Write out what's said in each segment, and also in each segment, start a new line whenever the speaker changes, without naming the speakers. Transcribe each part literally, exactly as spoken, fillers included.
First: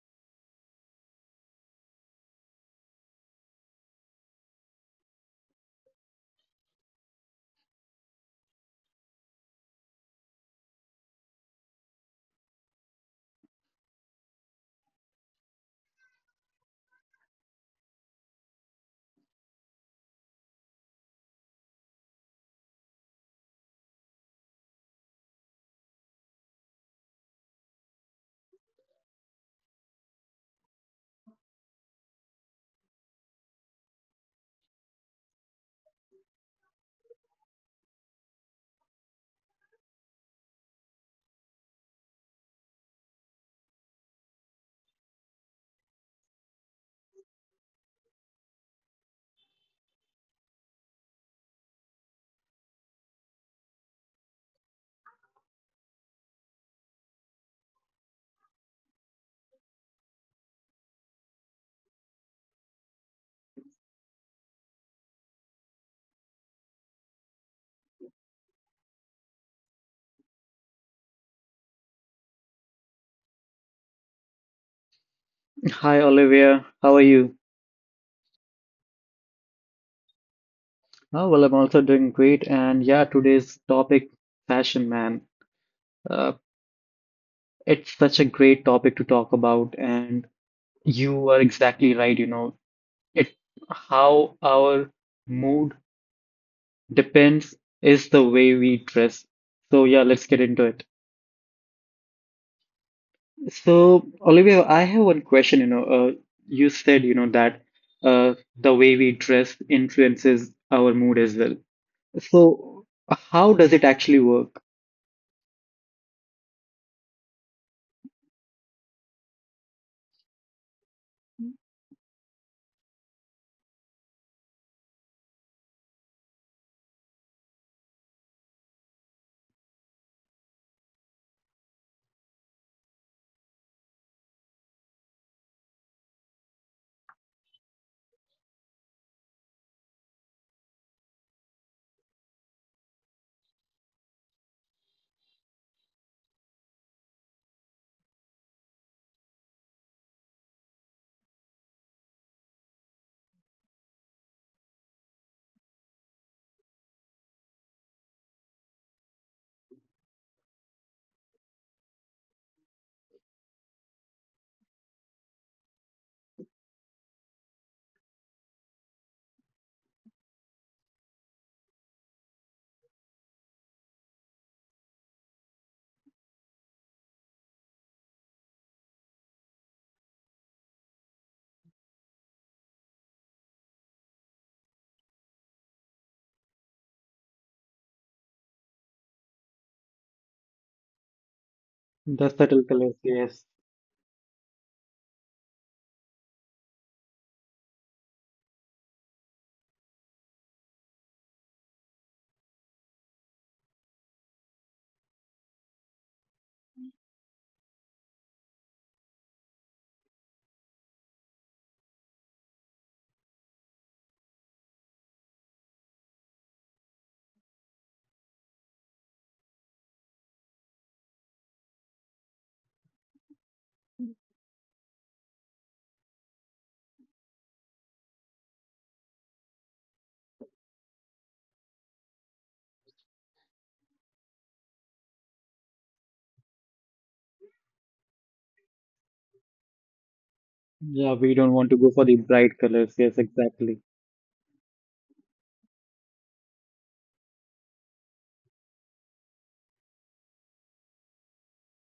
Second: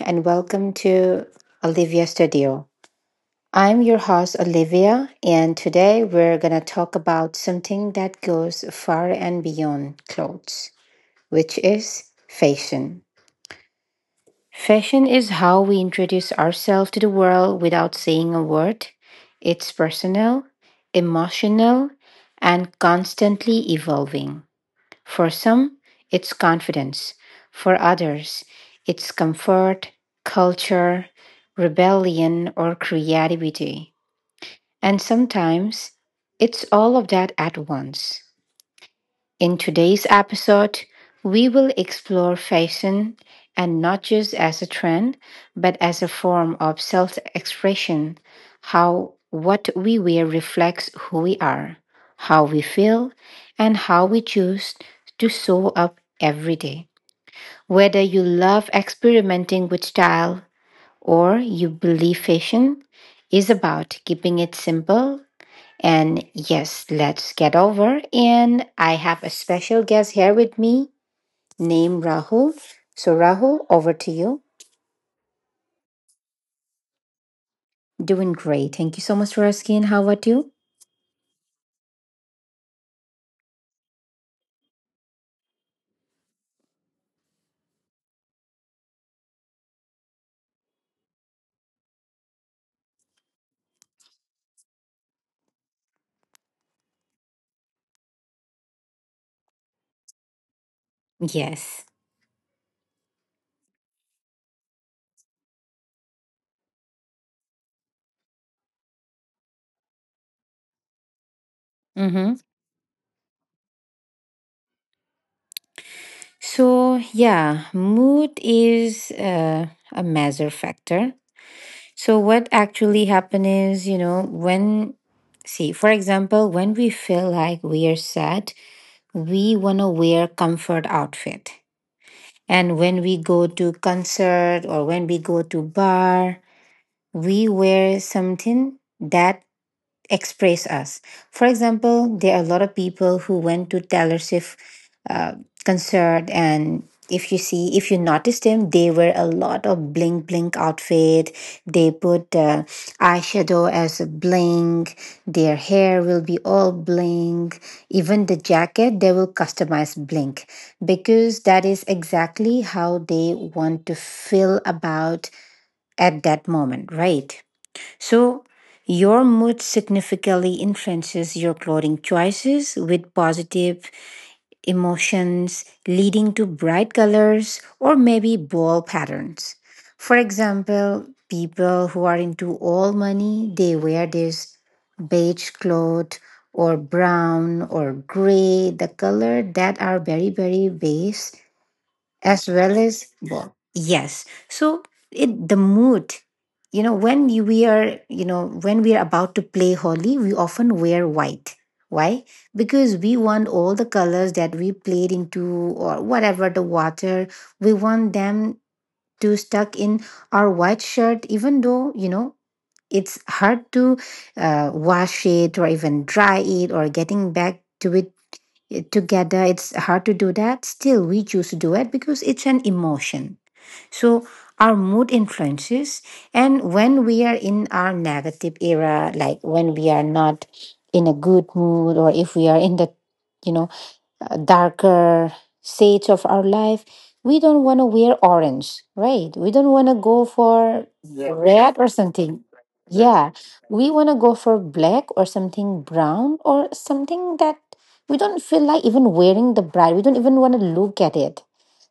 and welcome to Olivia Studio. I'm your host, Olivia, and today we're going to talk about something that goes far and beyond clothes, which is fashion. Fashion is how we introduce ourselves to the world without saying a word. It's personal, emotional, and constantly evolving. For some, it's confidence. For others, it's comfort, culture, rebellion, or creativity. And sometimes, it's all of that at once. In today's episode, we will explore fashion and not just as a trend, but as a form of self expression, how what we wear reflects who we are, how we feel, and how we choose to show up every day. Whether you love experimenting with style or you believe fashion is about keeping it simple and yes, let's get over. And I have a special guest here with me named Rahul. So, Rahul, over to you.
Hi Olivia, how are you?
Doing great. Thank you so much for asking. How about you?
Oh, well, I'm also doing great. And yeah, today's topic, fashion, man. Uh, it's such a great topic to talk about. And you are exactly right. You know, it how our mood depends is the way we dress. So yeah, let's get into it.
Yes.
So Olivia, I have one question. You know, uh, you said you know that uh, the way we dress influences our mood as well.
Mm-hmm.
So how does it actually work?
So, yeah, mood is uh, a measure factor. So, what actually happens is, you know, when, see, for example, when we feel like we are sad, we want to wear comfort outfit. And when we go to concert or when we go to bar, we wear something that express us. For example, there are a lot of people who went to Taylor Swift uh, concert, and if you see, if you noticed them, they wear a lot of blink blink outfit. They put uh, eyeshadow as a blink. Their hair will be all blink. Even the jacket, they will customize blink because that is exactly how they want to feel about at that moment, right? So, your mood significantly influences your clothing choices with positive emotions, leading to bright colors or maybe bold patterns. For example, people who are into all money, they wear this beige cloth or brown or gray, the color that are very, very base
The
as
subtle
well
colors,
as
yes.
work. Yes. So it the mood, you know, when you- we are, you know, when we are about to play Holi, we often wear white. Why? Because we want all the colors that we played into or whatever the water, we want them to stuck in our white shirt, even though, you know, it's hard to uh, wash it or even dry it or getting back to it together, it's hard to do that, still we choose to do it because it's an emotion. So our mood influences, and when we are in our negative era, like when we are not in a good mood, or if we are in the, you know, uh, darker states of our life, we don't want to wear orange, right? We don't want to go for,
Yeah,
yeah,
we don't want
red
to
or
go for the
something.
bright colors. Yes,
Yeah,
exactly.
we want to go for black or something brown or something that we don't feel like even wearing the bride. We don't even want to look at it.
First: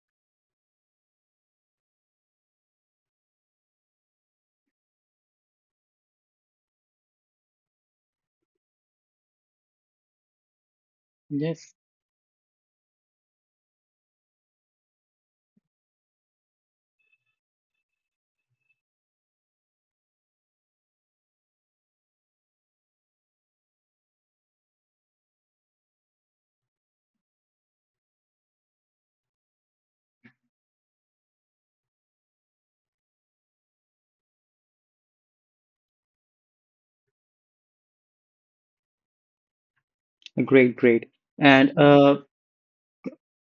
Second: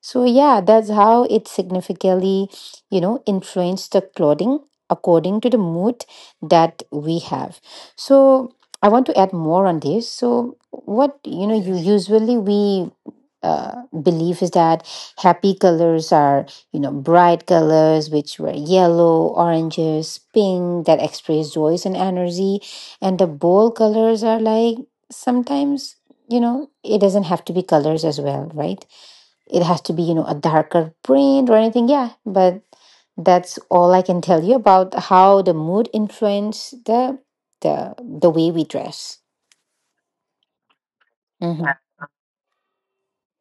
So yeah, that's how it significantly, you know, influenced the clothing according to the mood that we have. So I want to add more on this. So, what you know,
Yes,
you usually we uh, believe is that happy colors are, you know, bright colors, which were yellow, oranges, pink, that express joy and energy, and the bold colors are like sometimes, you know, it doesn't have to be colors as well, right? It has to be, you know, a darker print or anything, yeah. But that's all I can tell you about how the mood influence the the the way we dress.
great, great.
Mhm.
And uh,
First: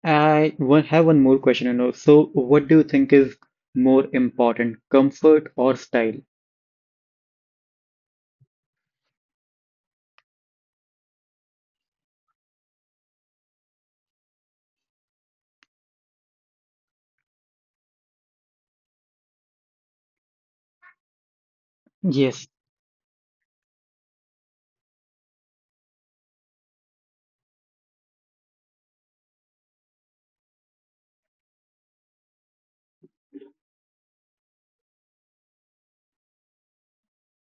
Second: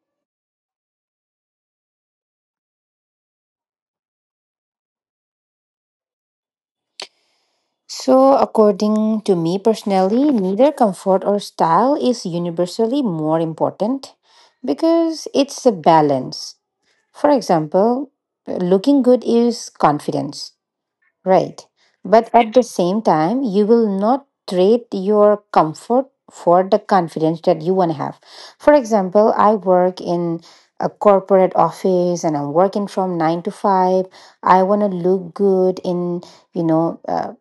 I one, have one more question, you know. So, what do you think is more important, comfort or style?
So, according to me personally, neither comfort or style is universally more important because it's a balance. For example, looking good is confidence, right? But
Yes,
at the same time, you will not trade your comfort for the confidence that you want to have. For example, I work in a corporate office and I'm working from nine to five. I want to look good in, you know, uh,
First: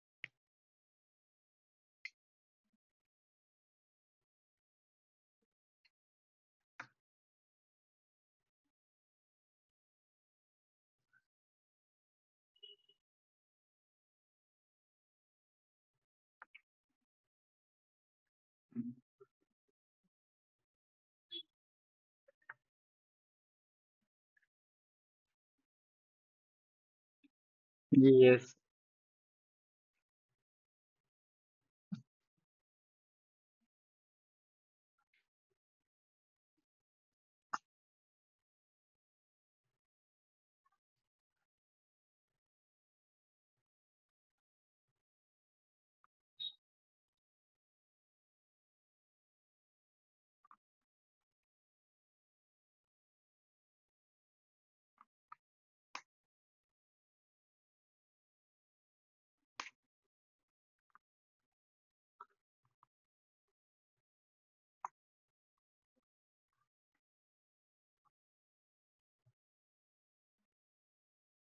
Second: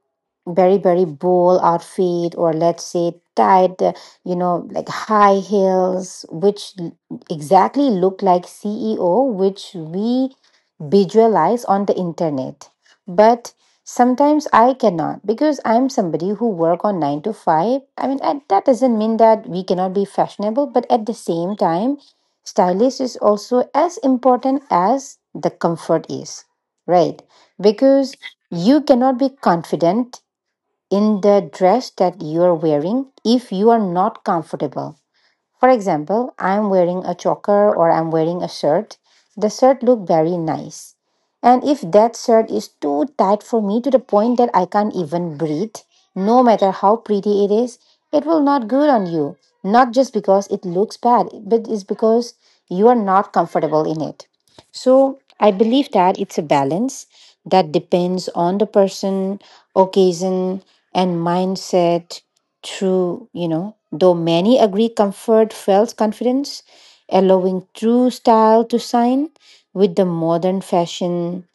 very very bold outfit, or let's say tight uh, you know, like high heels, which l- exactly look like ceo which we visualize on the internet. But sometimes I cannot because I'm somebody who work on nine to five, I mean, and that doesn't mean that we cannot be fashionable, but at the same time stylish is also as important as the comfort is, right? Because
yes,
you cannot be confident in the dress that you are wearing if you are not comfortable. For example, I'm wearing a choker or I'm wearing a shirt. The shirt look very nice. And if that shirt is too tight for me to the point that I can't even breathe, no matter how pretty it is, it will not good on you. Not just because it looks bad, but it's because you are not comfortable in it. So I believe that it's a balance that depends on the person, occasion, and mindset. True, you know, though many agree comfort felt confidence, allowing true style to shine with the modern fashion.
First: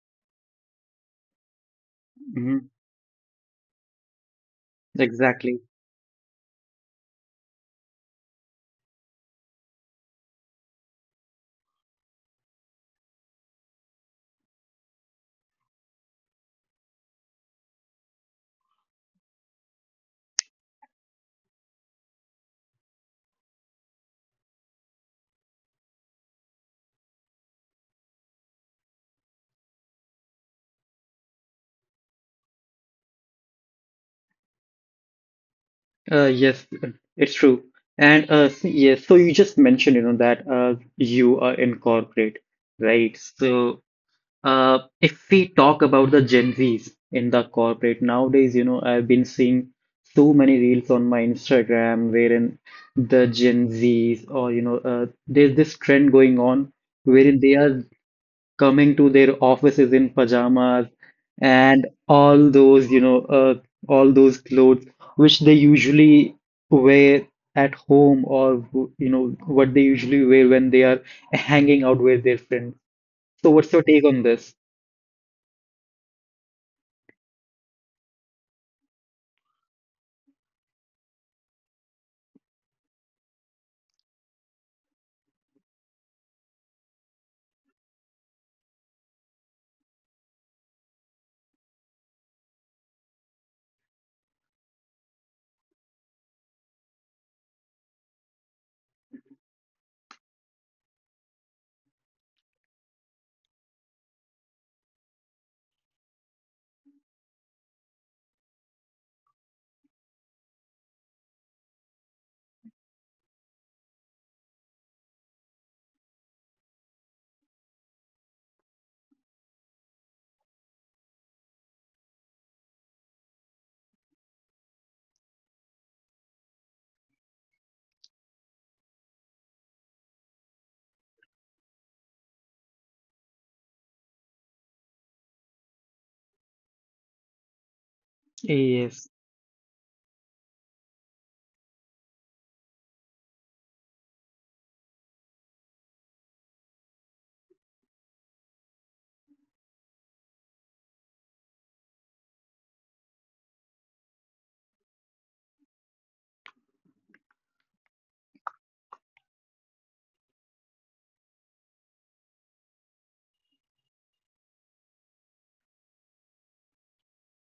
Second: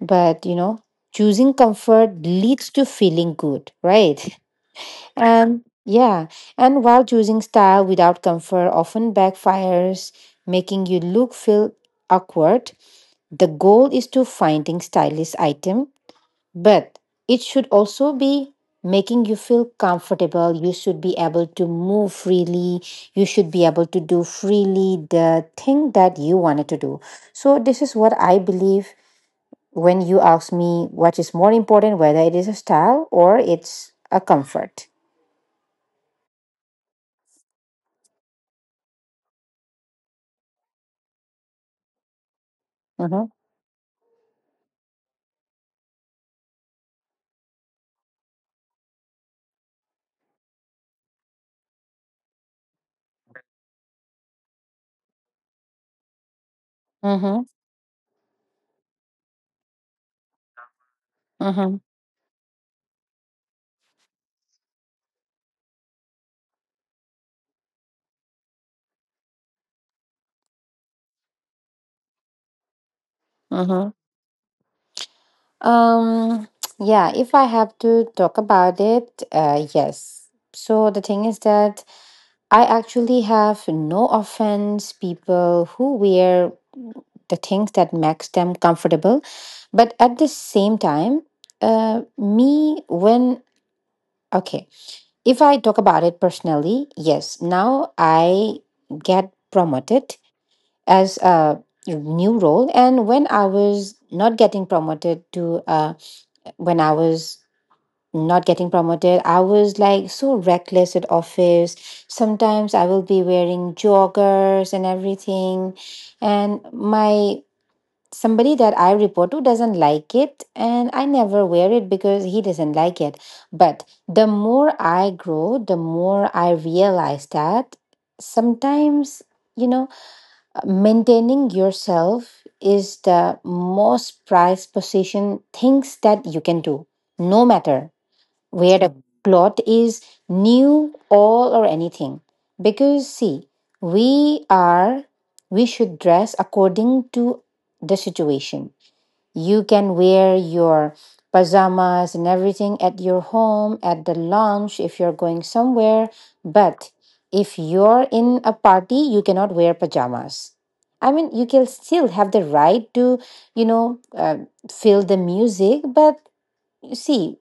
But, you know, choosing comfort
hmm,
leads to feeling good, right?
exactly.
And yeah, and while choosing style without comfort often backfires, making you look feel awkward. The goal is to finding stylish item, but it should also be making you feel comfortable. You should be able to move freely, you should be able to do freely the thing that you wanted to do. So this is what I believe when you ask me what is more important, whether it is a style or it's a comfort.
Uh, yes, uh, it's true. And uh, s- yes, so you just mentioned, you know, that uh, you are in corporate, right?
Mm-hmm.
So Uh, if we talk about the Gen Zs in the corporate nowadays, you know, I've been seeing so many reels on my Instagram wherein the Gen Zs or you know, uh, there's this trend going on wherein
Mm-hmm.
they are coming to their offices in pajamas
Mm-hmm.
and all those, you know, uh, all those clothes which they usually wear at home or you know what they usually wear when they are hanging out with their friends. So, what's your
Mm-hmm.
take on this?
um yeah, if I have to talk about it, uh yes, so the thing is that I actually have no offense people who wear the things that makes them comfortable, but at the same time, uh, me when okay, if I talk about it personally, yes, now I get promoted as a new role, and when I was not getting promoted to uh, when I was not getting promoted. I was like so reckless at office. Sometimes I will be wearing joggers and everything. And my somebody that I report to doesn't like it and I never wear it because he doesn't like it. But the more I grow, the more I realize that sometimes, you know, maintaining yourself is the most prized position things that you can do, no matter where the
Yes,
plot is new all or anything. Because see, we are, we should dress according to the situation. You can wear your pajamas and everything at your home, at the lounge, if you're going somewhere. But if you're in a party you cannot wear pajamas. I mean, you can still have the right to, you know, uh, feel the music, but you see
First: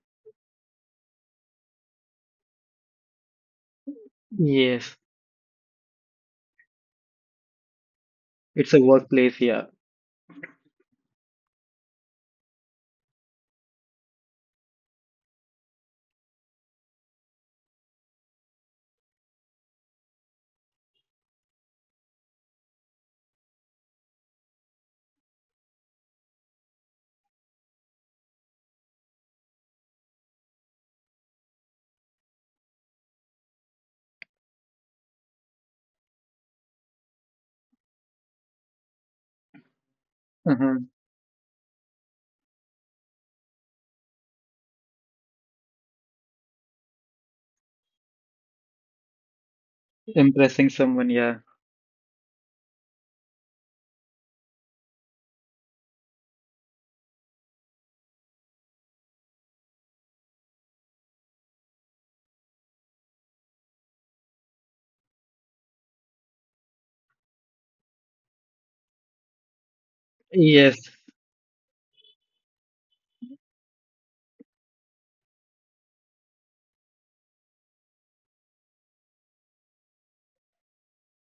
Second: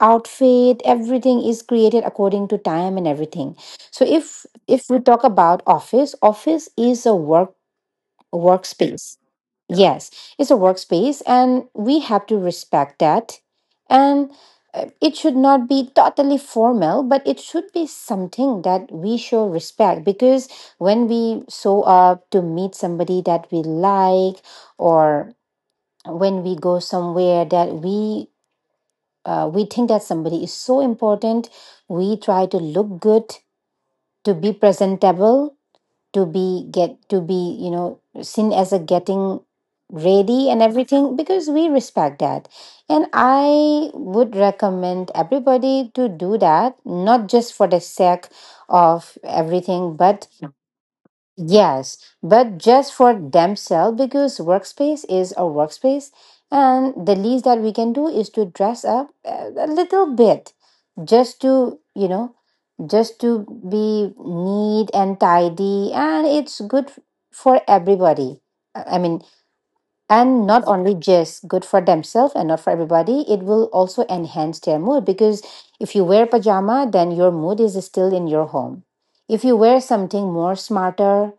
outfit everything is created according to time and everything. So if if
yes,
we talk about office, office is a work
it's a
workspace.
workplace, yeah.
Yes, it's a workspace and we have to respect that. And uh, it should not be totally formal, but it should be something that we show respect, because when we show up to meet somebody that we like, or when we go somewhere that we, uh, we think that somebody is so important, we try to look good, to be presentable, to be get to be you know, seen as a getting ready
Uh
and
huh.
everything because we respect that. And I would recommend everybody to do that, not just for the sake of everything, but
Impressing someone, yeah.
yes, but just for themselves, because workspace is a workspace, and the least that we can do is to dress up uh, a little bit, just to, you know, just to be neat and tidy, and it's good for everybody. Uh, I mean, and not
Yes,
only just good for themselves and not for everybody, it will also enhance their mood, because if you wear pajama then your mood is still in your home. If you wear something more smarter,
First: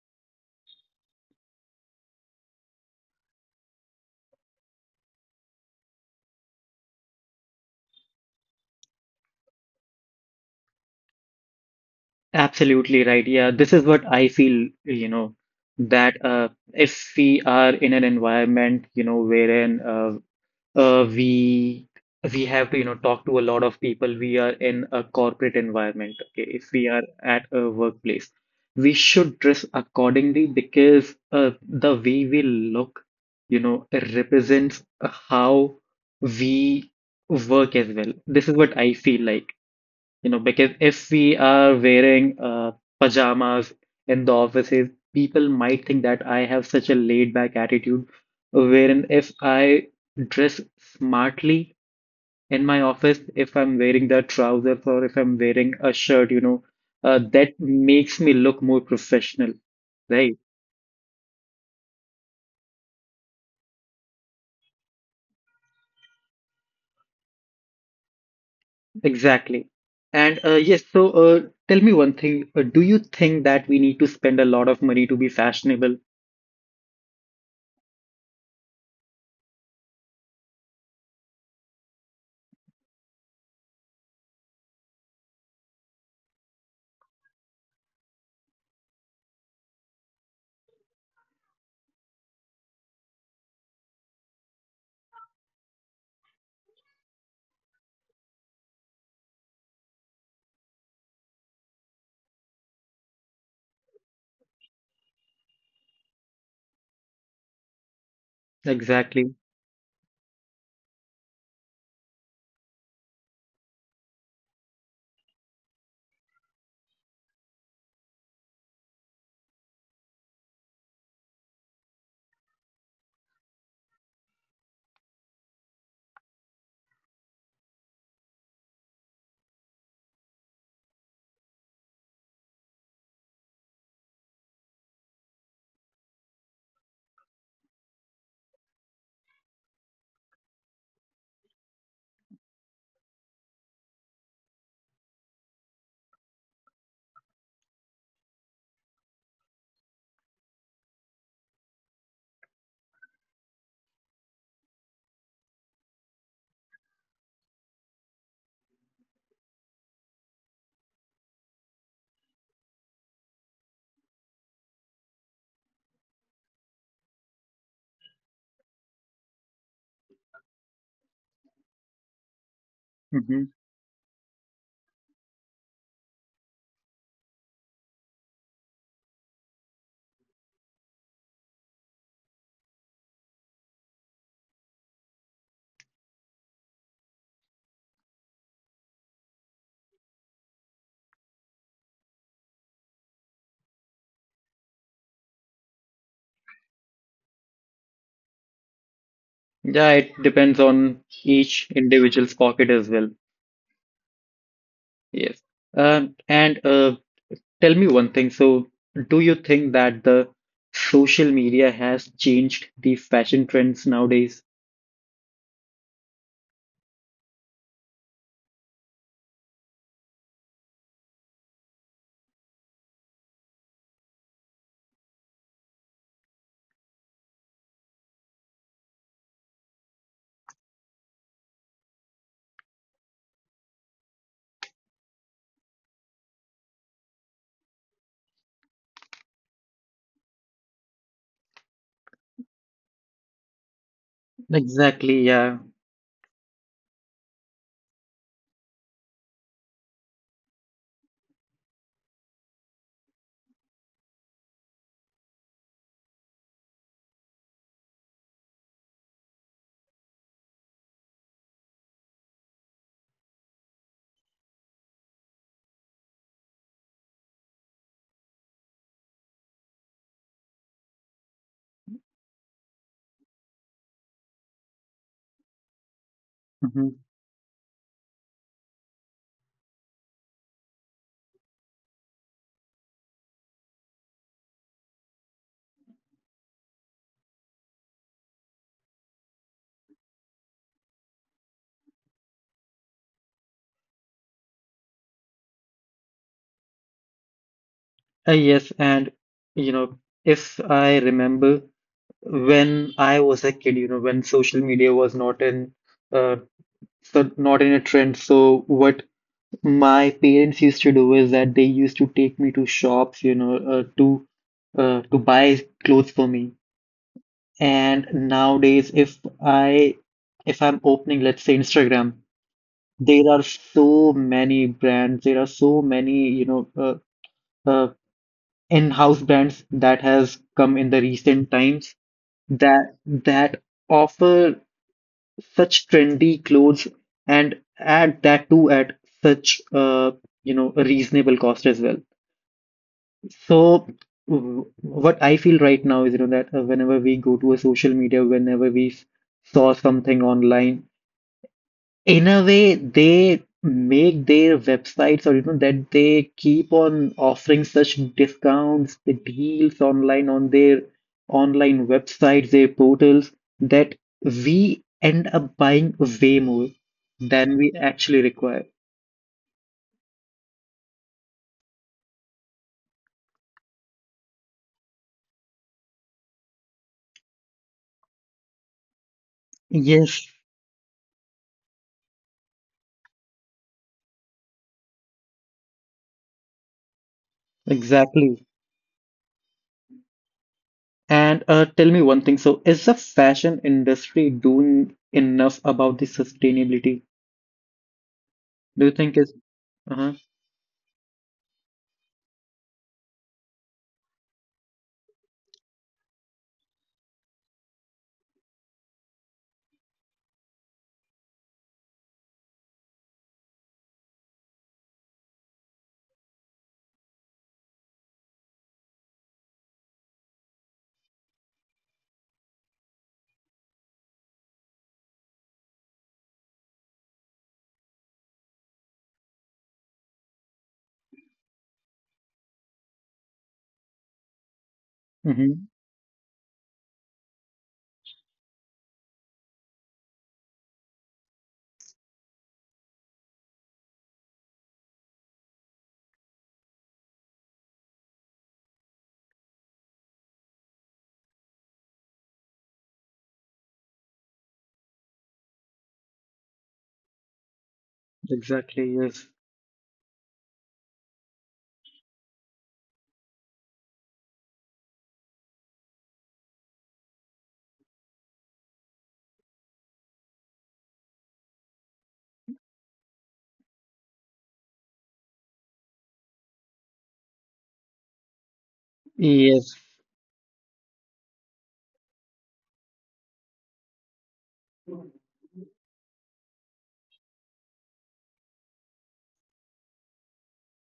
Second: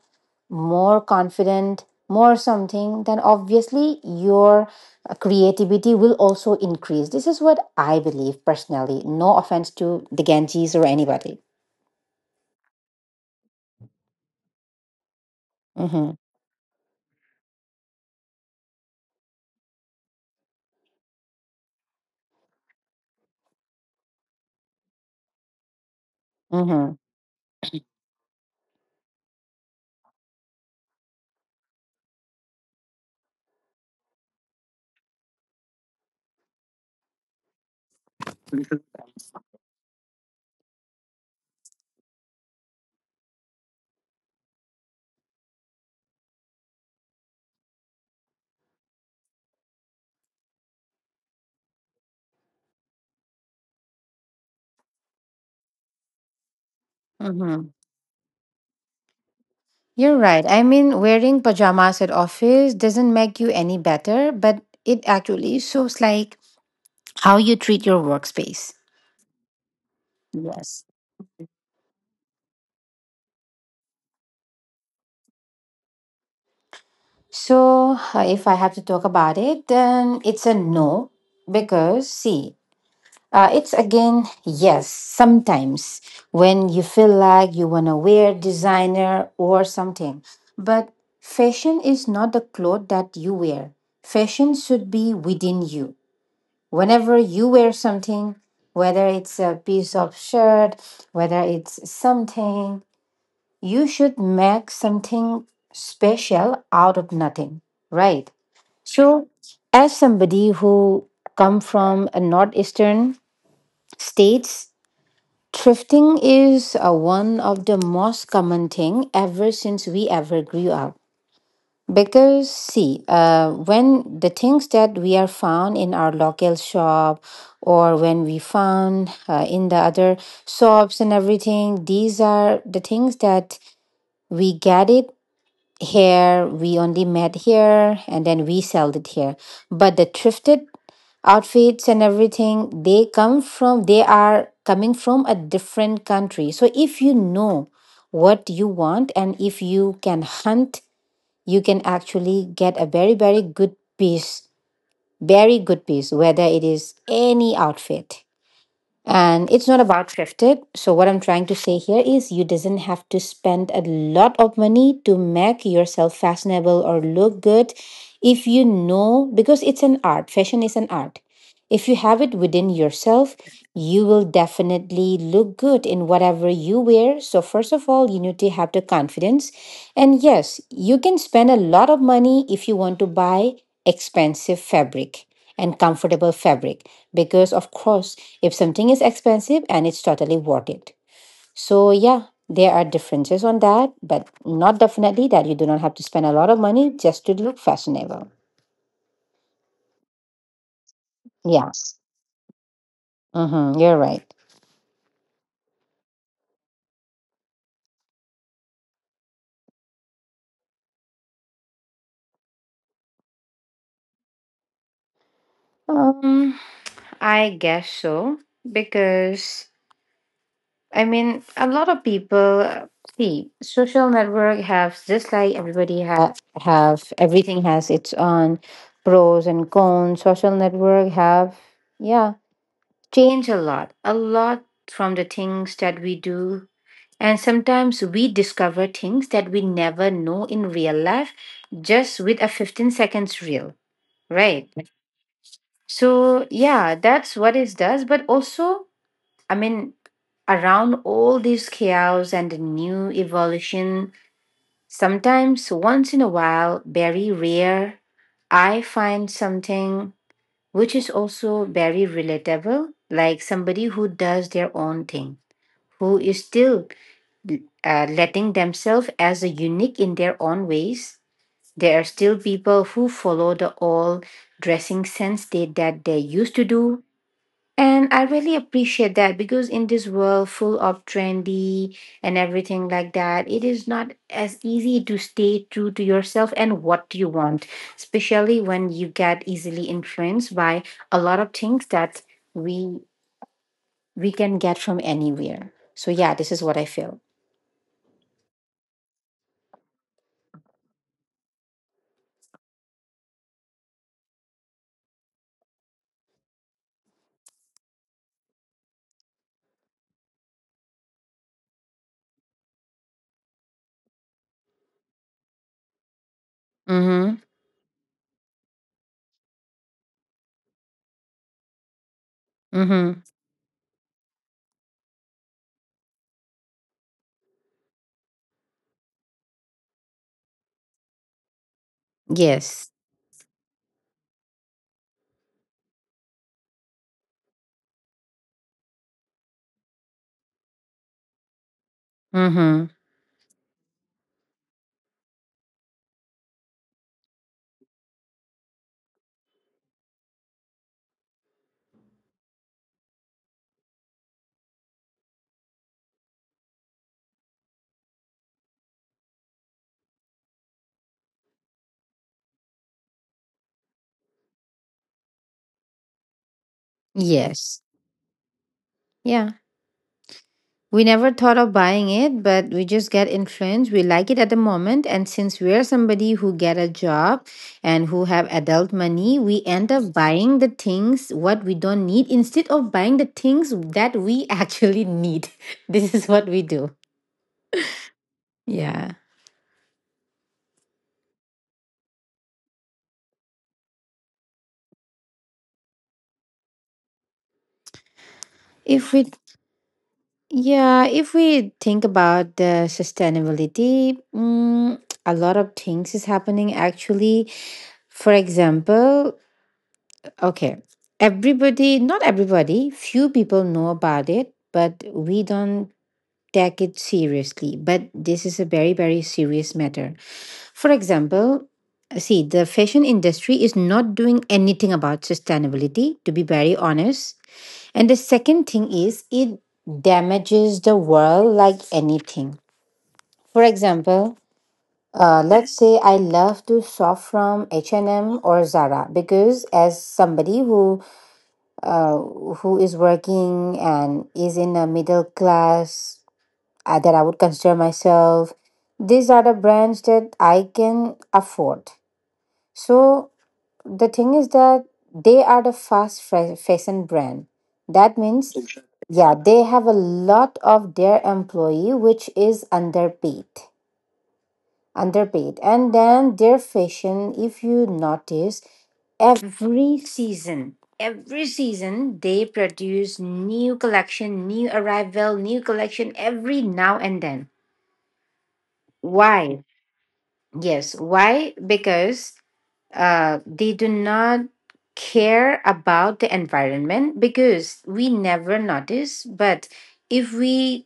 more confident, more something, then obviously your uh, creativity will also increase. This is what I believe personally. No offense to the Ganges or anybody.
absolutely right. Yeah, this is what I feel, you know,
Mm-hmm.
that uh, if we are in an environment, you know, wherein uh, uh, we we have to, you know, talk to a lot of people. We are in a corporate environment. Okay, if we
Mm-hmm.
are at a workplace, we should dress accordingly, because uh, the way we look, you know, represents how we work as well. This is what I feel like, you know, because if we are wearing uh, pajamas in the offices, people might think that I have such a laid back attitude. Wherein if I dress smartly in my office, if I'm wearing the trousers or if I'm wearing a shirt, you know, uh, that
Mm-hmm.
makes me look more professional,
You're
right?
right. I mean, wearing pajamas at office doesn't make you any better, but it actually shows like how you treat your workspace.
Exactly. And uh, yes,
Yes.
so uh, tell me one thing. Uh, do you think that we need to spend a lot of money to be fashionable?
So, uh, if I have to talk about it, then it's a no, because see, Uh, it's again, yes, sometimes when you feel like you want to wear designer or something. But fashion is not the clothes that you wear. Fashion should be within you. Whenever you wear something, whether it's a piece of shirt, whether it's something, you should make something special out of nothing, right? So,
Exactly.
as somebody who come from a northeastern states, thrifting is uh, one of the most common thing ever since we ever grew up. Because see, uh, when the things that we are found in our local shop, or when we found uh, in the other shops and everything, these are the things that we get it here, we only met here, and then we sell it here. But the thrifted outfits and everything they come from, they are coming from a different country. So if you know what you want, and if you can hunt, you can actually get a very very good piece, very good piece, whether it is any outfit. And it's not about thrifted. So what I'm trying to say here is you doesn't have to spend a lot of money to make yourself fashionable or look good, if you know, because it's an art. Fashion is an art. If you have it within
Mm-hmm.
yourself, you will definitely look good in whatever you wear. So first of all, you need to have the confidence. And yes, you can spend a lot of money if you want to buy expensive fabric and comfortable fabric, because of course, if something is expensive and it's totally worth it. So yeah, there are differences on that, but not definitely that you do not have to spend a lot of money just to look fashionable.
Yeah, it depends on each
Yeah,
individual's pocket as well.
mm-hmm, you're right.
Yes. Um, and uh, tell me one thing. So, do you think that the social media has changed the fashion trends nowadays?
Um, I guess so, because I mean, a lot of people uh, see social network have, just like everybody ha- have, everything has its own pros and cons. Social network have, yeah, change a lot, a lot, from the things that we do. And sometimes we discover things that we never know in real life just with a fifteen seconds reel, right?
Exactly, yeah.
So, yeah, that's what it does. But also, I mean, around all this chaos and the new evolution, sometimes once in a while, very rare, I find something which is also very relatable, like somebody who does their own thing, who is still uh, letting themselves as a unique in their own ways. There are still people who follow the old dressing sense they, that they used to
Mhm.
do. And I really appreciate that, because in this world full of trendy and everything like that, it is not as easy to stay true to yourself and what you want, especially when you get easily influenced by a lot of things that we we can get from anywhere. So yeah, this is what I feel.
Uh, yes, and you know, if I remember when I was a kid, you know, when social media was not in uh, so not in a trend, so what my parents used to do is that they used to take me to shops, you know, uh, to uh, to buy clothes for me.
Mm-hmm.
And nowadays, if I if I'm opening, let's say Instagram,
Mm-hmm.
there are so many brands. There are so many, you know, uh, uh, in-house brands that has come in the recent times
Yes.
that that offer such trendy clothes, and add that too at such uh, you know, a reasonable cost as well.
Mm-hmm.
So, w- what I feel right now is, you know, that uh, whenever we go to a social media, whenever we s- saw something online, in a way, they make their websites, or, you know, that they keep on offering such discounts, the deals online on their online websites, their portals, that we end up buying way more than we
Yes.
actually require.
Yeah. We never thought of buying it, but we just get influenced. We like it at the moment. And since we're somebody who get a job and who have adult money, we end up
Yes,
buying the things what we don't need instead of buying the things that we actually need. This is what we do.
exactly.
Yeah.
And uh, tell me one thing. So, is the fashion industry doing enough about the sustainability? Do you
If
think
we,
it's uh-huh.
yeah, if we think about the sustainability, mm, a lot of things is happening actually. For example, okay, everybody, not everybody, few people know about it, but we don't take it seriously. But this is a very, very serious matter. For example, see, the fashion industry is not doing anything about sustainability, to be very honest. And the second thing is, it damages the world like anything. For example, uh,
Hmm.
let's say I love to shop from H and M or Zara, because as somebody who uh, who is working and is in a middle class, uh, that I would consider myself, these are the brands that I can afford. So the thing is that they are the fast fa- fashion brand. That means,
Exactly, yes.
yeah, they have a lot of their employee which is underpaid, underpaid. And then their fashion, if you notice, every season, every season, they produce new collection, new arrival, new collection every now and then. Why?
Yes,
Yes, why? Because uh, they do not care about the environment, because we never notice. But if we,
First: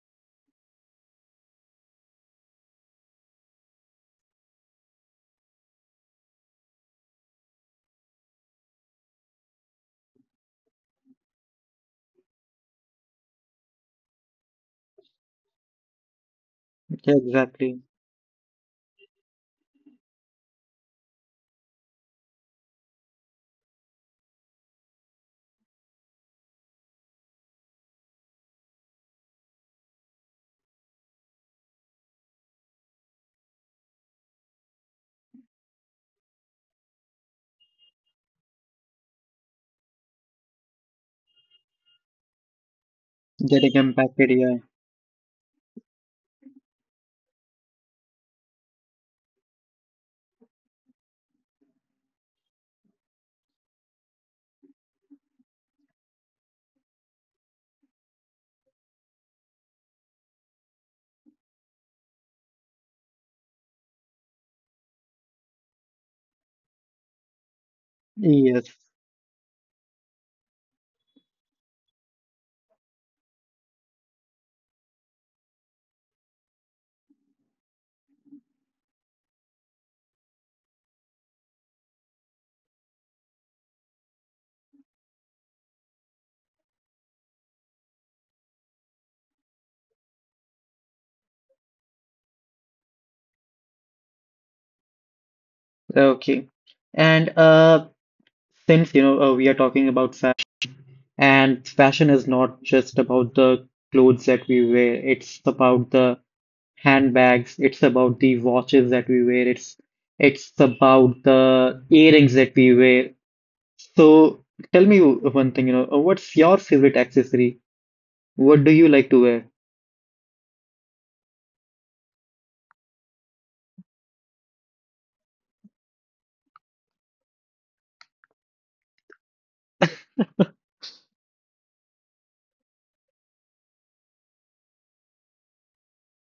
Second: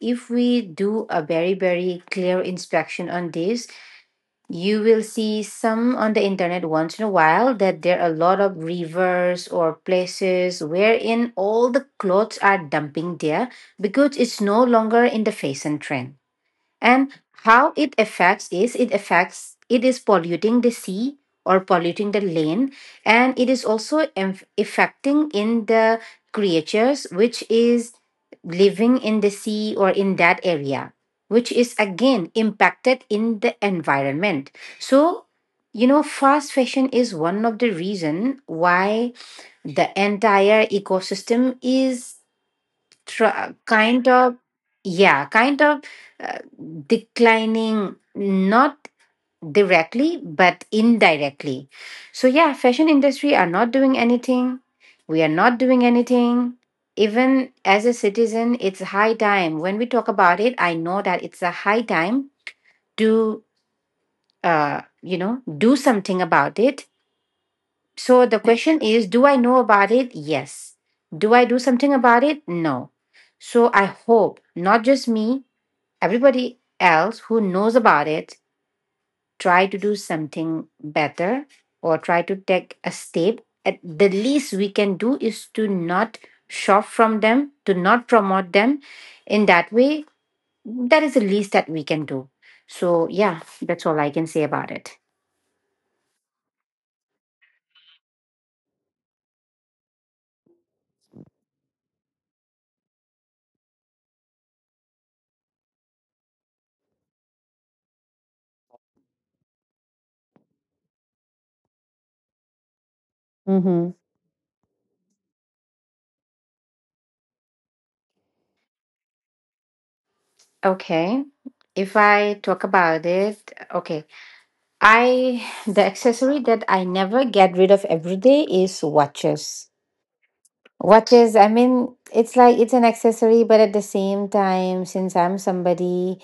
if we do a very very clear inspection on this, you will see some on the internet once in a while that there are a lot of rivers or places wherein all the clothes are dumping there, because it's no longer in the fashion trend. And how
exactly.
it affects is, it affects, it is polluting the sea or polluting the land, and it is also em- affecting in the creatures which is living in the sea or in that area, which is again impacted in the environment. So, you know, fast fashion is one of the reason why the entire ecosystem is tr-
Getting
kind
impacted,
of,
yeah.
yeah, kind of, uh, declining, not directly but indirectly. So yeah, fashion industry are not doing anything, we are not doing anything, even as a citizen. It's high time, when we talk about it, I know that it's a high time to, uh, you know do something about it. So the
Yes.
question is, do I know about it? Yes. Do I do something about it? No. So I hope not just me, everybody else who knows about it try to do something better, or try to take a step. At the least we can do is to not shop from them, to not promote them in that way. That is the least that we can do. So yeah, that's all I can say about it.
Okay. And uh since you know, uh, we are talking about fashion, and fashion is not just about the clothes that we wear. It's about the handbags, it's about the watches that we wear, it's it's about the earrings that we wear.
Mm-hmm.
So tell me one thing, you know, uh, what's your favorite accessory? What do you like to wear?
Okay. If I talk about it, okay. I, the accessory that I never get rid of every day is watches. Watches, I mean, it's like it's an accessory, but at the same time, since I'm somebody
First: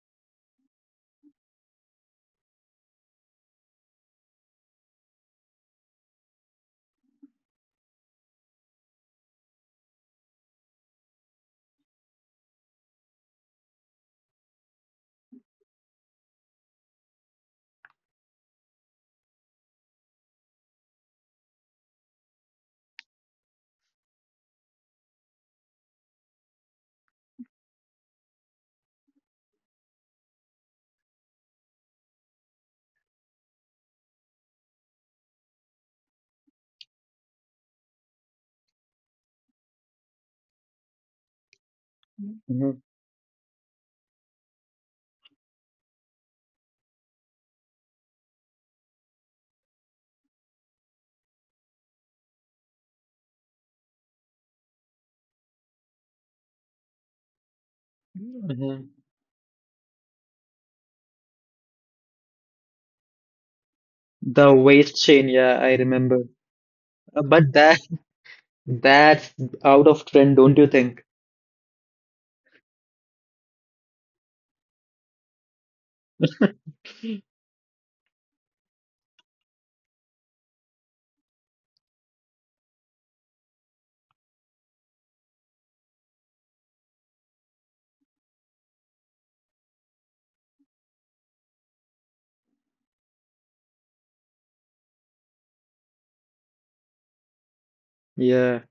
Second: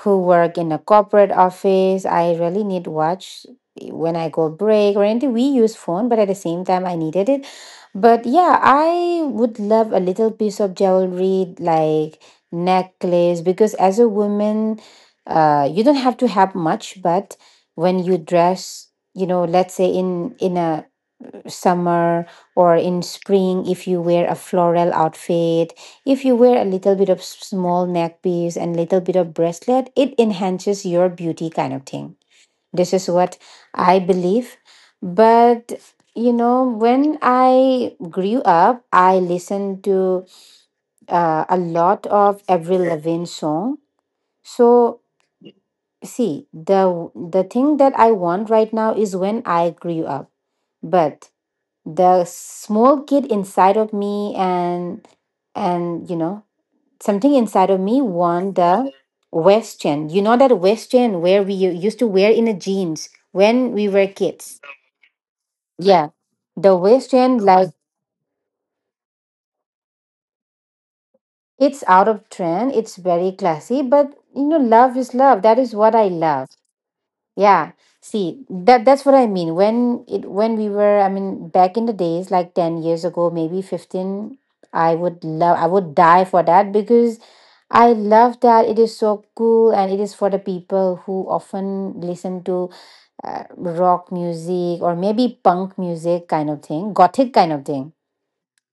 who work in a corporate office, I really need watch when I go break or anything. We use phone, but at the same time I needed it. But yeah, I would love a little piece of jewelry like necklace, because as a woman, uh, you don't have to have much, but when you dress, you know, let's say in in a summer or in spring, if you wear a floral outfit, if you wear a little bit of s- small neck piece and little bit of bracelet, it enhances your beauty kind of thing. This is what I believe. But, you know, when I grew up, I listened to uh, a lot of Avril
Hmm.
Lavigne song. So, see, the the thing that I want right now is when I grew up. But the small kid inside of me, and and you know, something inside of me want the
Hmm.
Western. You know, that Western where we u- used to wear in the jeans when we were
The
kids.
waist chain, yeah, I
Yeah,
remember.
the
Uh,
Western,
but
like,
that That's out of trend, don't you think?
it's out of trend. It's very classy, but you know, love is love. That is what I love. Yeah, see, that that's what I mean. When it, when we were, I mean, back in the days, like ten years ago, maybe fifteen, I would love, I would die for that, because I love that, it is so cool, and it is for the people who often listen to uh, rock music, or maybe punk music kind of thing, gothic kind of thing.
Yeah.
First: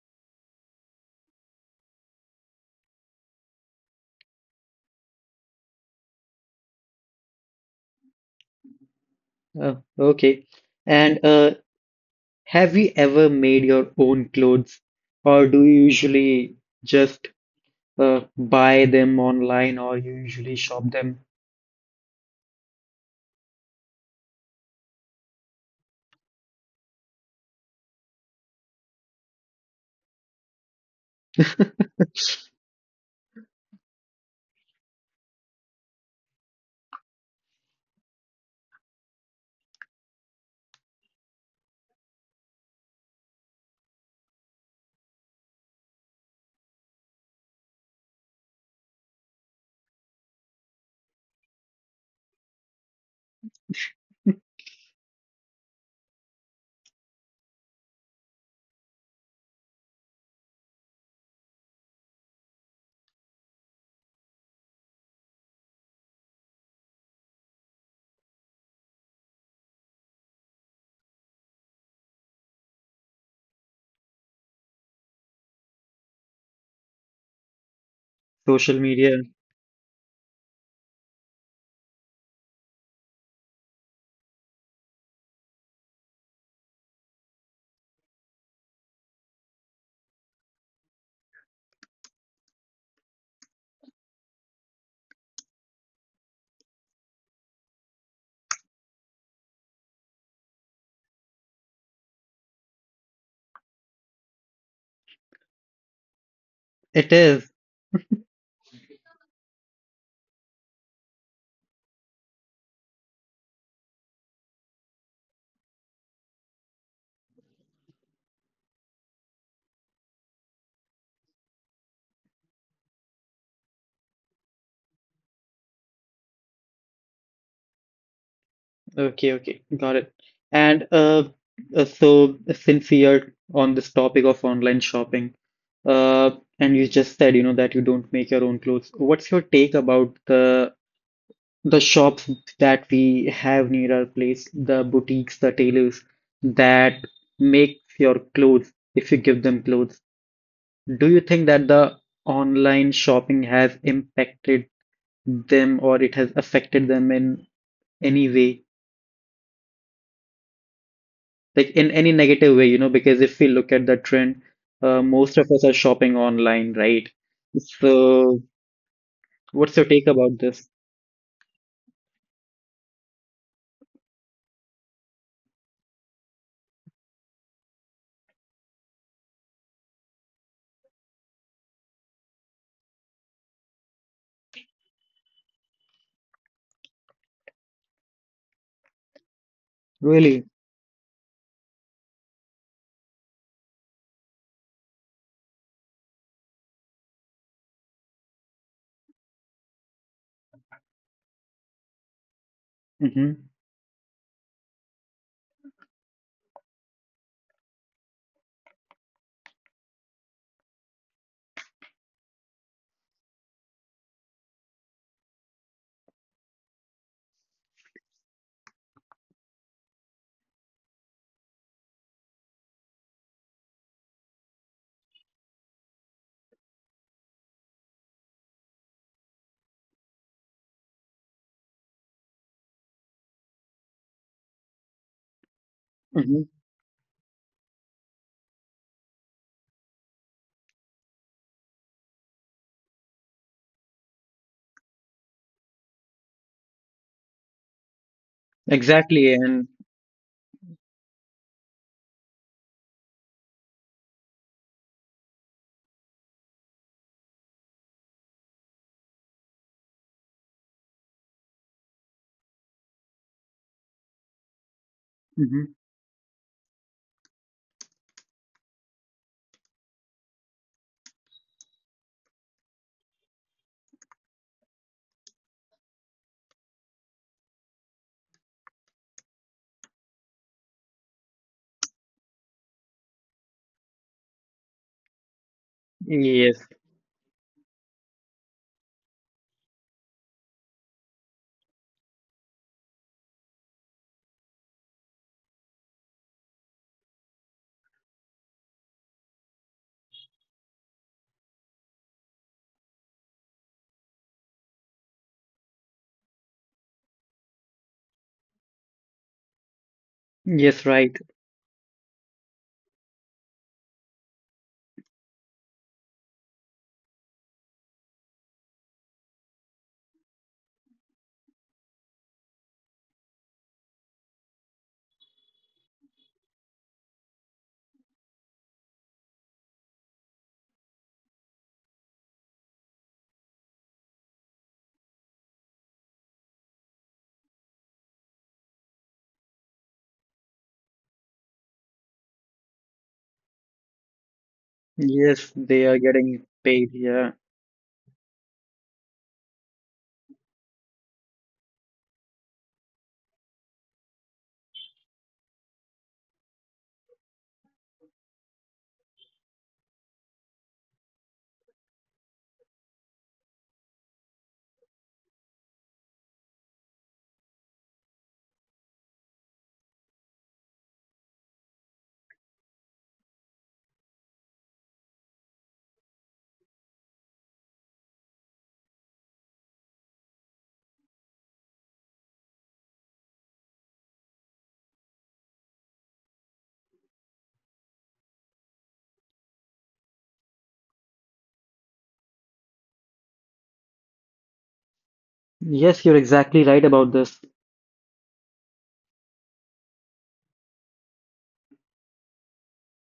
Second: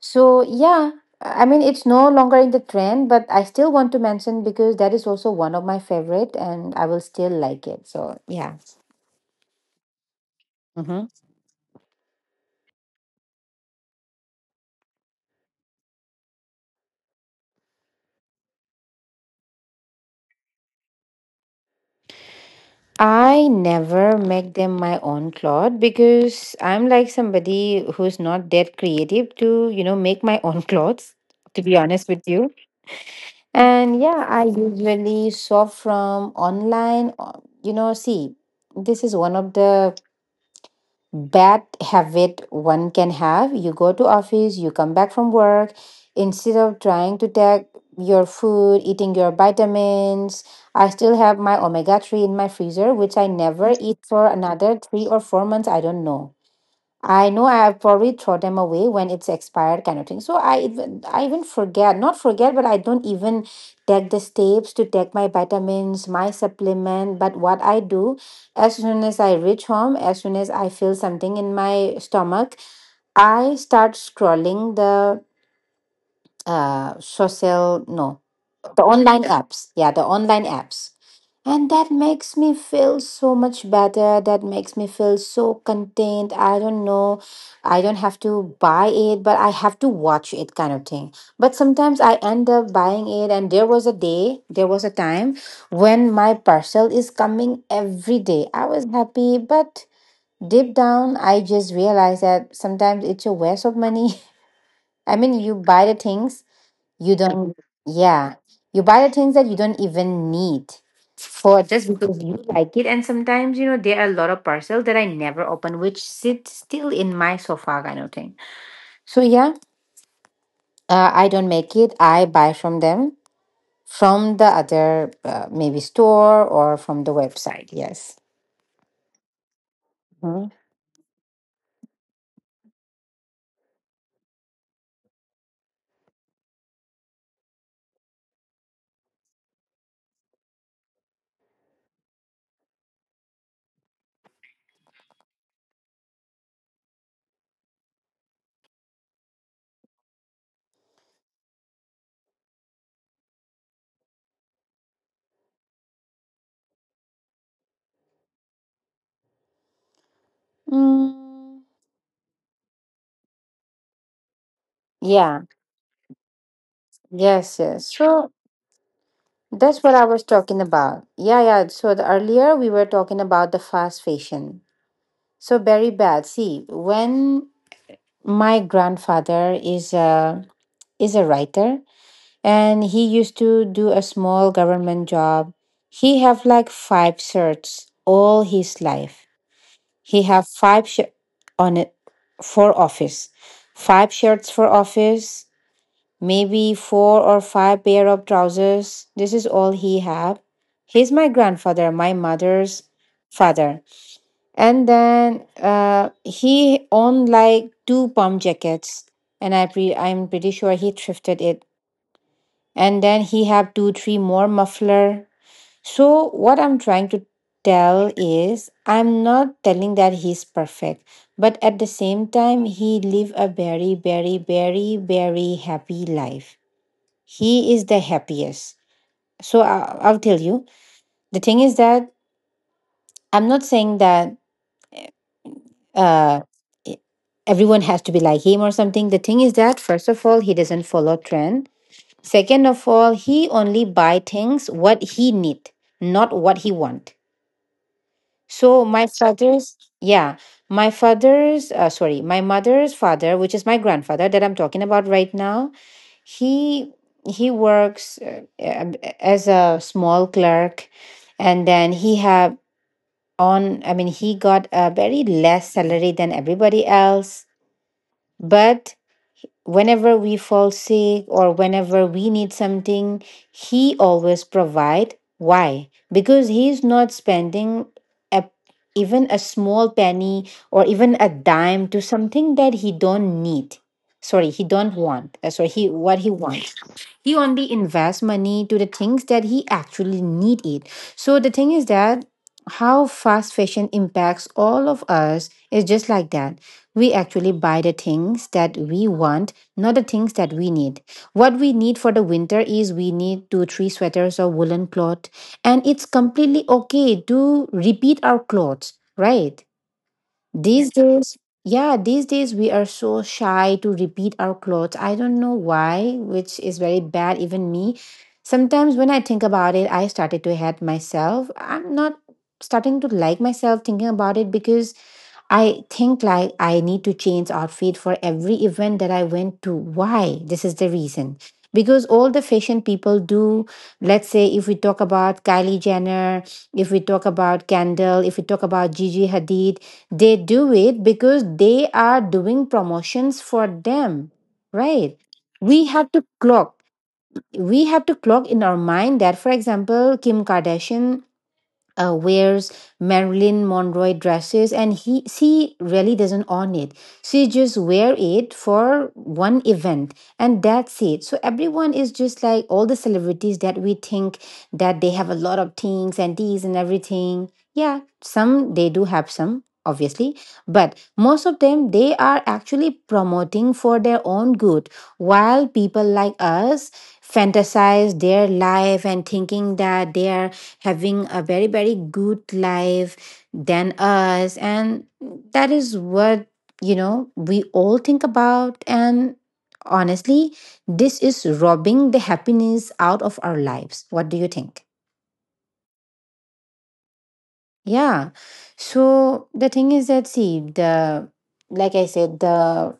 So, yeah, I mean, it's no longer in the trend, but I still want to mention, because that is also one of my favorite and I will still like it. So, yeah.
Oh, okay.
Hmm.
And uh, have you ever made your own clothes, or do you usually just uh, buy them online, or you usually shop them
I never make them my own cloth, because I'm like somebody who's not that creative to, you know, make my own clothes, to be honest with you. And yeah, I usually shop from online. Or- You know, see, this is one of the bad habit one can have. You go to office, you come back from work, instead of trying to take your food, eating your vitamins. I still have my omega three in my freezer, which I never eat for another three or four months. I don't know. I know I have probably throw them away when it's expired kind of thing. So I even, I even forget, not forget, but I don't even take the steps to take my vitamins, my supplement. But what I do, as soon as I reach home, as soon as I feel something in my stomach, I start scrolling the uh social no
social
the
media?
online apps, yeah, the online apps. And that makes me feel so much better, that makes me feel so contained, I don't know. I don't have to buy it, but I have to watch it kind of thing. But sometimes I end up buying it. And there was a day, there was a time when my parcel is coming every day, I was happy, but deep down I just realized that sometimes it's a waste of money. I mean, you buy the things
It
you
is.
don't, yeah. You buy the things that you don't even need, for just because you like it. And sometimes, you know, there are a lot of parcels that I never open, which sit still in my sofa kind of thing. So, yeah, uh, I don't make it. I buy from them, from the other uh, maybe store or from the website. Yes.
Okay, okay, got it.
Mhm.
And uh, uh, so since we are on this topic of online shopping, uh, and you just said, you know, that you don't make your own clothes, what's your take about the the shops that we have near our place, the boutiques, the tailors that make your clothes, if you give them clothes? Do you think that the online shopping has impacted them, or it has affected them in any way?
Mm,
Like in any negative way, you know, because if we look at the trend, uh, most
yeah.
of us are shopping online, right?
Yes, yes. So,
So, what's
that's
your
what I
take
was
about
talking
this?
about. Yeah, yeah. So, the, earlier we were talking about the fast fashion. So very bad. See, when my grandfather is a, is a writer, and he used to do a small government job. He have like five shirts all his life. He have
Really?
five shirts on it for office. Five shirts for office, maybe four or five pair of trousers. This is all he have. He's my grandfather, my mother's
Mm-hmm.
father. And then uh, he owned like two pump jackets, and I pre- I'm pretty sure he thrifted it. And then he had two, three more muffler. So what I'm trying to tell is, I'm not telling that he's perfect, but at the same time, he live a very, very, very, very happy life. He is the happiest. So I- I'll tell you. The thing is that I'm not saying that
Mm-hmm.
uh, e- everyone has to be like him or something. The thing is that, first of all, he doesn't follow trend. Second of all, he only buy things what he need, not what he want. So, my
Exactly. And
father's, yeah, my father's, uh, sorry, my mother's father, which is my grandfather that I'm talking about right now. He he works uh, um, as a small clerk, and then he have on I mean, he got a very
hmm.
less salary than everybody else. But whenever we fall sick or whenever we need something, he always provide. Why? Because he is not spending a, even a small penny or even a dime to something that he don't need. Sorry, he don't want. Uh, sorry, he what he
Yes.
wants. He only invests money to the things that he actually need it. So the thing is that how fast fashion impacts all of us is just like that. We actually buy the things that we want, not the things that we need. What we need for the winter is we need two, three sweaters or woolen cloth. And it's completely okay to repeat our clothes, right?
Yes,
These
right.
days, yeah, these days we are so shy to repeat our clothes. I don't know why, which is very bad, even me. Sometimes when I think about it, I started to hate myself. I'm not starting to like myself thinking about it, because I think like I need to change outfit for every event that I went to. Why? This is the reason. Because all the fashion people do, let's say if we talk about Kylie Jenner, if we talk about Kendall, if we talk about Gigi Hadid, they do it because they are doing promotions for them, right?
Yes, they
We
are
have to
getting
clock.
paid. Yeah.
We have to clock in our mind that, for example, Kim Kardashian uh, wears Marilyn Monroe dresses, and he she really doesn't own it. She just wear it for one event, and that's it. So everyone is just like all the celebrities that we think that they have a lot of things and these and everything. Yeah, some they do have some obviously, but most of them, they are actually promoting for their own good, while people like us fantasize their life and thinking that they are having a very, very good life than us. And that is what you know we all think about. And honestly, this is robbing the happiness out of our lives. What do you think?
Yes, you're exactly right about this.
Yeah. So the thing is that, see, the like I said, the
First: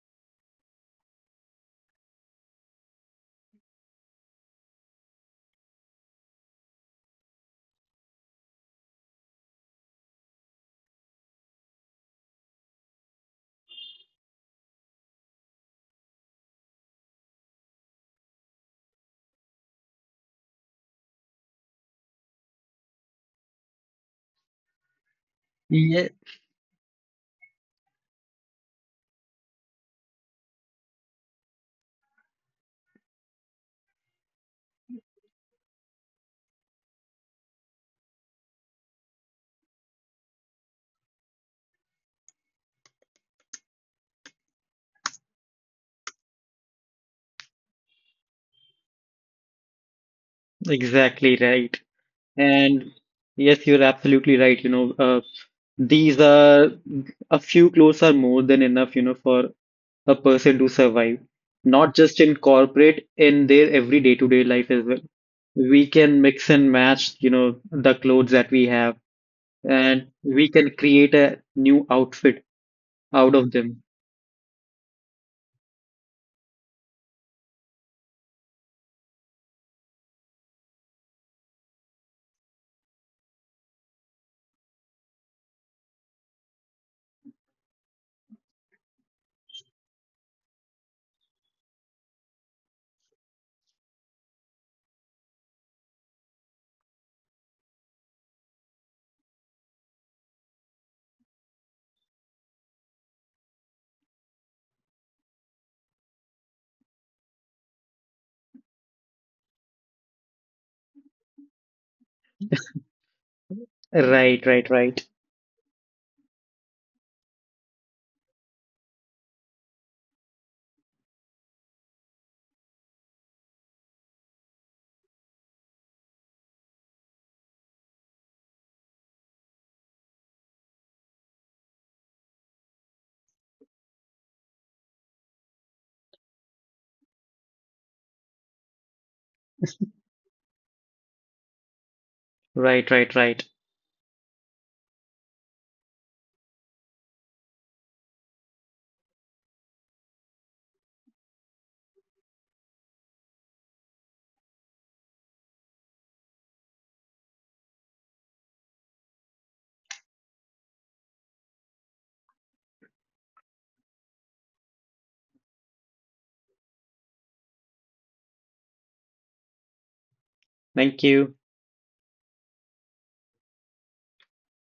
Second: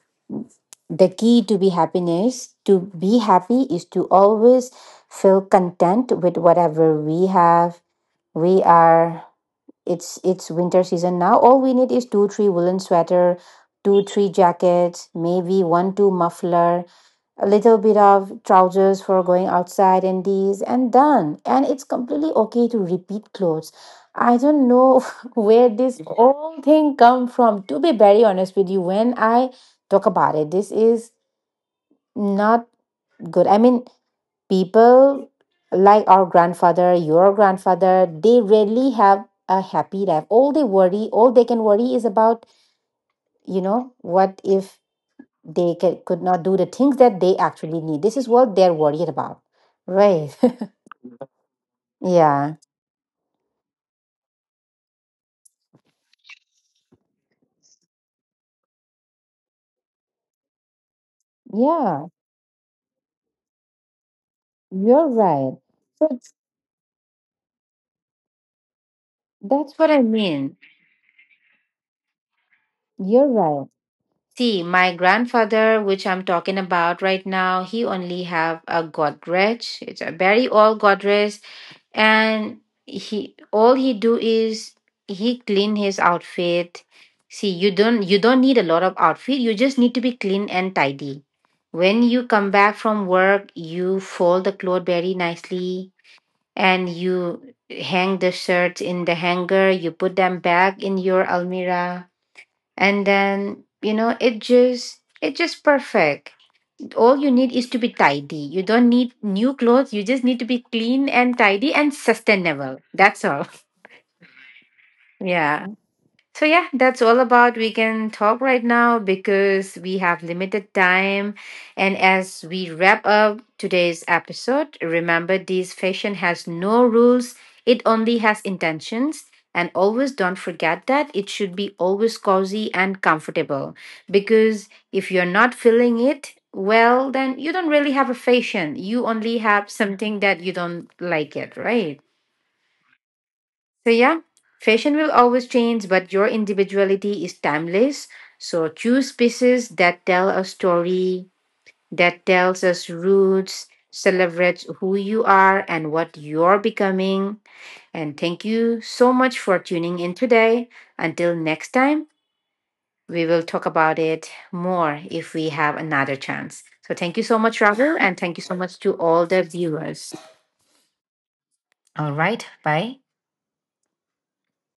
the key to be happiness to be happy is to always feel content with whatever we have. We are it's it's winter season now. All we need is two three woolen sweater, two three jackets, maybe one two muffler, a little bit of trousers for going outside, and these and done. And it's completely okay to repeat clothes. I don't know where this
Yeah,
whole thing come from, to be very honest with you. When I talk about it, this is not good. I mean, people like our grandfather, your grandfather, they rarely have a happy life. All they worry all they can worry is about, you know, what if they ca- could not do the things that they actually need. This is what they're worried about. Right.
exactly right.
Yeah.
And yes, you're absolutely right. You know, uh, these are, a few clothes are more than enough, you know, for a person to survive, not
Yeah.
just in corporate, in their every day-to-day life as well.
You're right.
We
So
can
it's-
mix and match, you know, the clothes that we have,
that's what I
and we
mean.
can create a new outfit
You're
out of
right.
them.
See, my grandfather, which I'm talking about right now, he only have a Godrej. It's a very old Godrej, and he all he do is he clean his outfit. See, you don't you don't need a lot of outfit. You just need to be clean and tidy. When you come back from work, you fold the cloth very nicely, and you hang the shirts in the hanger. You put them back in your almirah, and then, you know it just it just perfect. All you need is to be tidy. You don't need new clothes. You just need to be clean and tidy and sustainable. That's all.
Right, right, right,
Yeah. So, yeah, that's all about we can talk right now, because we have limited time. And as we wrap up today's episode, remember, this fashion has no rules, it only has intentions. And always don't forget that it should be always cozy and comfortable, because if you're not feeling it, well, then you don't really have a fashion. You only have something that you don't like it, right?
right, right, right.
So, yeah, fashion will always change, but your individuality is timeless. So, choose pieces that tell a story, that tells us roots, celebrates who you are and what you're becoming. And thank you so much for tuning in today. Until next time, we will talk about it more if we have another chance. So, thank you so much, Rahul, and thank you so much to all the viewers.
Thank you.
All right, bye.